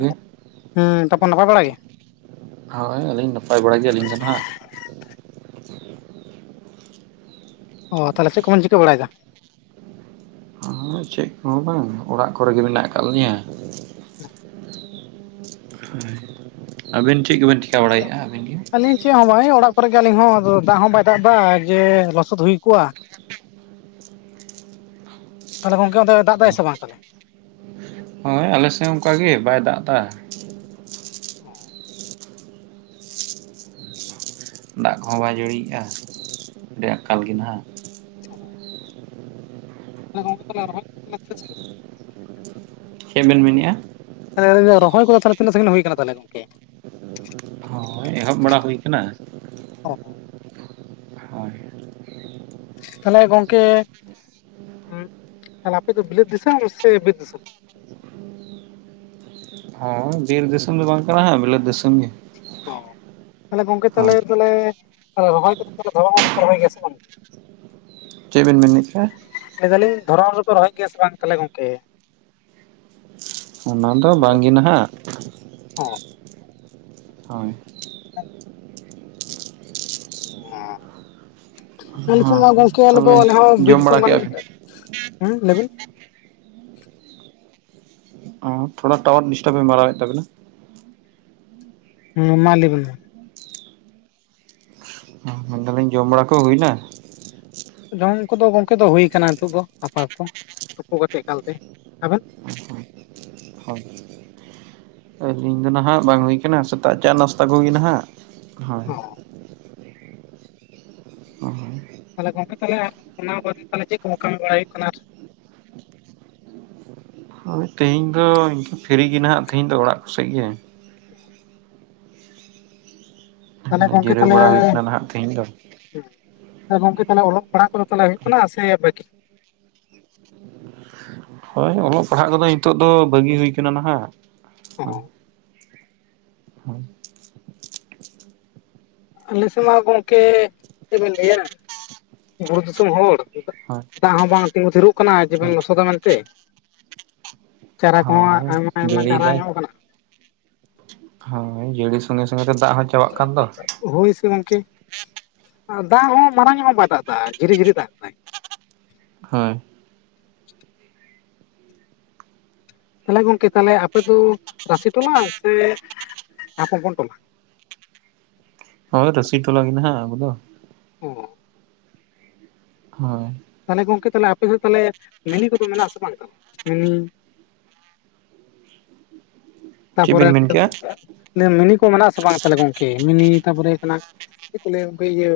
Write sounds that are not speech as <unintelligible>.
ᱜᱮ ᱦᱮᱸ ᱛᱟᱨᱯᱚᱨ ᱱᱟᱯᱟᱭ ᱵᱟᱲᱟ ᱜᱮ? ᱦᱳᱭ ᱟᱹᱞᱤᱧ ᱱᱟᱯᱟᱭ ᱵᱟᱲᱟ ᱜᱮᱭᱟ ᱟᱹᱞᱤᱧ ᱫᱚ ᱱᱟᱦᱟᱜ ᱾ ᱚ ᱛᱟᱦᱚᱞ ᱪᱮᱫ ᱠᱚᱵᱚᱱ ᱪᱤᱠᱟᱹ ᱵᱟᱲᱟᱭᱫᱟ? ᱚ ᱪᱮᱫ ᱠᱚᱦᱚ ᱵᱟᱝ ᱚᱲᱟᱜ ᱠᱚᱨᱮ ᱜᱮ ᱢᱮᱱᱟᱜ ᱟᱠᱟᱫ ᱞᱤᱧᱟ ᱾ ᱟᱹᱵᱤᱱ ᱪᱮᱫ ᱠᱚᱵᱮᱱ ᱪᱤᱠᱟ ᱵᱟᱲᱟᱭᱮᱫᱼᱟ ᱟᱹᱵᱤᱱ ᱜᱮ ᱟᱞᱤᱧ ᱪᱮᱫ ᱦᱚᱸ ᱵᱟᱝᱟᱭ ᱚᱲᱟᱜ ᱠᱚᱨᱮ ᱜᱮ ᱟᱞᱤᱧ ᱦᱚᱸ ᱫᱟᱜ ᱦᱚᱸ ᱵᱟᱭ ᱫᱟᱜ ᱮᱫᱟ ᱡᱮ ᱞᱚᱥᱚᱫ ᱦᱩᱭ ᱠᱚᱜᱼᱟ᱾ ᱛᱟᱞᱦᱮ ᱜᱚᱝᱠᱮ ᱚᱱᱛᱮ ᱫᱟᱜ ᱫᱟᱭ ᱥᱮ ᱵᱟᱝ ᱛᱟᱞᱦᱮ? ᱦᱳᱭ ᱟᱞᱮᱥᱮᱫ ᱦᱚᱸ ᱚᱱᱠᱟᱜ ᱜᱮ ᱵᱟᱭ ᱫᱟᱜ ᱮᱫᱟ, ᱚ ᱫᱟᱜ ᱠᱚᱦᱚᱸ ᱵᱟᱭ ᱡᱟᱹᱲᱤᱭᱮᱜᱼᱟ ᱟᱰᱤ ᱠᱟᱞ ᱜᱮ ᱱᱟᱦᱟᱜ ᱾ ᱚ ᱛᱟᱦᱚᱞᱮ ᱜᱚᱝᱠᱮ ᱛᱟᱦᱚᱞᱮ ᱨᱚᱦᱚᱭ <unintelligible> ᱪᱮᱫ ᱵᱮᱱ ᱢᱮᱱᱮᱫᱼᱟ? ᱛᱟᱞᱦᱮ ᱞᱟᱹᱭ ᱫᱟᱹᱧ ᱨᱚᱦᱚᱭ ᱠᱚᱫᱚ ᱛᱟᱞᱦᱮ ᱛᱤᱱᱟᱹᱜ ᱥᱟᱸᱜᱤᱧ ᱦᱩᱭ ᱠᱟᱱᱟ ᱛᱟᱞᱦᱮ ᱜᱚᱝᱠᱮ? ᱦᱳᱭ ᱮᱦᱚᱵ ᱵᱟᱲᱟ ᱦᱩᱭ ᱠᱟᱱᱟ᱾ ᱚ ᱛᱟᱦᱚᱞᱮ ᱜᱚᱝᱠᱮ ᱩᱸᱜ ᱛᱟᱦᱚᱞᱮ ᱟᱯᱮ ᱫᱚ ᱵᱤᱞᱟᱹᱛ ᱫᱤᱥᱟᱹᱢ ᱥᱮ ᱵᱤᱨ ᱫᱤᱥᱟᱹᱢ? ᱦᱚ ᱵᱤᱨ ᱫᱤᱥᱚᱢ ᱫᱚ ᱵᱟᱝ ᱠᱟᱱᱟ ᱦᱟᱜ ᱵᱤᱞᱟᱹᱛ ᱫᱤᱥᱚᱢ ᱜᱮ᱾ ᱚ ᱛᱟᱞᱦᱮ ᱜᱚᱝᱠᱮ ᱛᱟᱞᱦᱮ, ᱦᱳᱭ ᱛᱟᱞᱦᱮ ᱨᱚᱦᱚᱭ ᱠᱚᱫᱚ ᱫᱷᱚᱨᱚᱱ ᱨᱮᱫᱚ ᱯᱮ ᱨᱚᱦᱚᱭ ᱜᱮᱭᱟ ᱥᱮ ᱵᱟᱝ? ᱪᱮᱫ ᱵᱤᱱ ᱢᱮᱱ ᱠᱮᱜ-ᱟ? ᱞᱟᱹᱭ ᱫᱟᱹᱞᱤᱧ ᱫᱷᱚᱨᱚᱢ ᱨᱮ ᱫᱚ ᱯᱮ ᱨᱚᱦᱚᱭ ᱜᱮᱭᱟ ᱥᱮ ᱵᱟᱝ ᱛᱟᱞᱦᱮ ᱜᱚᱝᱠᱮ? ᱚᱱᱟ ᱫᱚ ᱵᱟᱝ ᱜᱮ ᱱᱟᱦᱟᱜ᱾ <unintelligible> ᱦᱳᱭ ᱾ ᱱᱤᱛ ᱢᱟ ᱟᱞᱮ ᱦᱚᱸ ᱢᱟ ᱜᱚᱝᱠᱮ ᱟᱞᱮ ᱫᱚ ᱛᱚᱵᱮ ᱟᱞᱮ ᱦᱚᱸ ᱵᱤᱨ ᱡᱚᱢ ᱵᱟᱲᱟ ᱫᱤᱥᱚᱢ᱾ ᱠᱮᱫᱼᱟ ᱵᱤᱱ ᱦᱮᱸ ᱞᱟᱹᱭ ᱵᱤᱱ ᱚ ᱛᱷᱚᱲᱟ ᱴᱟᱣᱟᱨ ᱰᱤᱥᱴᱟᱵᱮ ᱢᱟᱨᱟᱣᱮᱫ ᱛᱟᱵᱮᱱᱟ᱾ ᱦᱩᱸ ᱢᱟ ᱞᱟᱹᱭ ᱵᱤᱱ ᱦᱩᱸ ᱢᱮᱱ ᱫᱟᱹᱞᱤᱧ ᱡᱚᱢ ᱵᱟᱲᱟ ᱠᱚ ᱦᱩᱭᱱᱟ? ᱡᱚᱢ ᱠᱚᱫᱚ ᱜᱚᱝᱠᱮ ᱫᱚ ᱦᱩᱭᱩ ᱠᱟᱱᱟ ᱱᱤᱛᱳᱜ ᱫᱚ ᱟᱯᱟᱛᱚ ᱛᱩᱯᱩ ᱠᱟᱛᱮᱫ ᱮᱠᱟᱞ ᱛᱮ᱾ ᱟᱵᱮᱱ? ᱛᱮᱦᱮᱧ ᱫᱚ ᱱᱟᱦᱟᱜ ᱵᱟᱝ ᱦᱩᱭ ᱠᱟᱱᱟ ᱥᱮᱛᱟᱜ ᱪᱟ ᱱᱟᱥᱛᱟ ᱠᱚᱜᱮ ᱱᱟᱦᱟᱜ ᱦᱳᱭ᱾ ᱚ <unintelligible> ᱛᱟᱦᱞᱮ ᱜᱚᱝᱠᱮ ᱛᱟᱦᱞᱮ ᱚᱱᱟ ᱠᱚ ᱵᱟᱛ ᱠᱟᱛᱮᱫ ᱪᱮᱫ ᱠᱚ ᱠᱟᱹᱢᱤ ᱵᱟᱲᱟᱭ ᱦᱩᱭᱩᱜ ᱠᱟᱱᱟ᱾ ᱜᱚᱝᱠᱮ ᱛᱮᱦᱮᱧ ᱫᱚ ᱯᱷᱤᱨᱤ ᱜᱮ ᱱᱟᱦᱟᱜ ᱛᱮᱦᱮᱧ ᱫᱚ ᱚᱲᱟᱜ ᱠᱚ ᱥᱮᱫ ᱜᱮ᱾ <inaudible> ᱛᱟᱦᱚᱞᱮ ᱜᱚᱝᱠᱮ ᱡᱤᱨᱟᱹᱣ ᱵᱟᱲᱟ ᱦᱩᱭᱩᱜ ᱠᱟᱱᱟ ᱱᱟᱦᱟᱜ ᱛᱮᱦᱮᱧ ᱫᱚ ᱾ ᱛᱟᱦᱚᱞᱮ ᱜᱚᱝᱠᱮ ᱛᱟᱦᱚᱞᱮ ᱚᱞᱚᱜ ᱯᱟᱲᱦᱟᱜ ᱠᱚᱫᱚ ᱛᱟᱦᱚᱞᱮ ᱦᱩᱭᱩᱜ ᱠᱟᱱᱟ ᱥᱮ ᱵᱟᱹᱠᱤ ᱦᱳᱭ ᱚᱞᱚᱜ ᱯᱟᱲᱦᱟᱜ ᱠᱚᱫᱚ ᱱᱤᱛᱚᱜ ᱫᱚ ᱵᱟᱹᱜᱤ ᱦᱩᱭ ᱠᱟᱱᱟ ᱱᱟᱦᱟᱜ᱾ ᱦᱳᱭ <inaudible> ᱦᱳᱭ ᱟᱞᱮ ᱥᱮᱫ ᱢᱟ ᱜᱚᱝᱠᱮ ᱪᱮᱫ ᱵᱮᱱ ᱞᱟᱹᱭᱟ, ᱵᱩᱨᱩ ᱫᱤᱥᱥᱹᱢ ᱦᱚᱲ ᱫᱟᱜ ᱦᱚᱸ ᱵᱟᱝ ᱛᱤᱸᱜᱩ ᱛᱷᱤᱨᱚᱜ ᱠᱟᱱᱟ ᱦᱳᱭ ᱡᱮᱵᱚᱱ ᱞᱚᱥᱚᱫᱟ ᱢᱮᱱᱛᱮ, ᱪᱟᱨᱟ ᱠᱚᱦᱚᱸ ᱦᱳᱭ ᱟᱭᱢᱟ ᱟᱭᱢᱟ ᱜᱟᱰᱦᱟ ᱡᱟᱹᱲᱤᱭᱫᱟᱭ ᱧᱚᱜ ᱠᱟᱱᱟ᱾ ᱦᱳᱭ ᱡᱟᱹᱲᱤ ᱥᱚᱜᱮ ᱥᱚᱜᱮ ᱛᱮ ᱫᱟᱜ ᱦᱚᱸ᱾ ᱪᱟᱵᱟᱜ ᱠᱟᱱ ᱫᱚ <unintelligible> ᱦᱳᱭ ᱥᱮ ᱜᱚᱢᱠᱮ ᱫᱟᱜ ᱦᱚᱸ ᱢᱟᱨᱟᱝ ᱧᱚᱜ ᱦᱚᱸ ᱵᱟᱭ ᱫᱟᱜᱼᱟ ᱡᱷᱤᱨᱤ ᱡᱷᱤᱨᱤ ᱫᱟᱜ ᱫᱟᱭ᱾ ᱦᱳᱭ᱾ ᱛᱟᱦᱚᱞᱮ ᱜᱚᱝᱠᱮ ᱛᱟᱦᱞᱮ ᱟᱯᱮ ᱫᱚ ᱨᱟᱥᱤ ᱴᱚᱞᱟ ᱥᱮ ᱟᱯᱚᱯᱚᱱ ᱴᱚᱞᱟ? ᱦᱳᱭ ᱨᱟᱹᱥᱤ ᱴᱚᱞᱟ ᱢᱮᱱᱟᱜ-ᱟ ᱟᱞᱮ ᱫᱟ᱾ ᱠᱚ ᱦᱚᱸ᱾ ᱦᱳᱭ ᱛᱟᱦᱚᱞᱮ ᱜᱚᱝᱠᱮ ᱛᱟᱦᱮ ᱟᱯᱮ ᱫᱚ ᱛᱟᱦᱚᱞᱮ ᱢᱤᱱᱤ ᱠᱚᱫᱚ ᱢᱮᱱᱟᱜ-ᱟ ᱥᱮ ᱵᱟᱝᱟ ᱢᱤᱱᱤ᱾ <inaudible> ᱛᱟ ᱯᱚᱨᱮ ᱵᱤᱱ ᱢᱮᱱ ᱠᱮᱜᱼᱟ ᱢᱤᱱᱤ ᱠᱚ ᱢᱮᱱᱟᱜ ᱟᱥᱮ ᱵᱟᱝ ᱛᱟᱦᱚᱞᱮ ᱜᱚᱝᱠᱮ ᱢᱤᱱᱤ ᱛᱟᱨᱯᱚᱨᱮ ᱦᱩᱭᱩᱜ ᱠᱟᱱᱟ ᱪᱮᱜ ᱠᱚ ᱞᱟᱹᱭᱟ ᱦᱚᱜᱚᱭ ᱤᱭᱟᱹ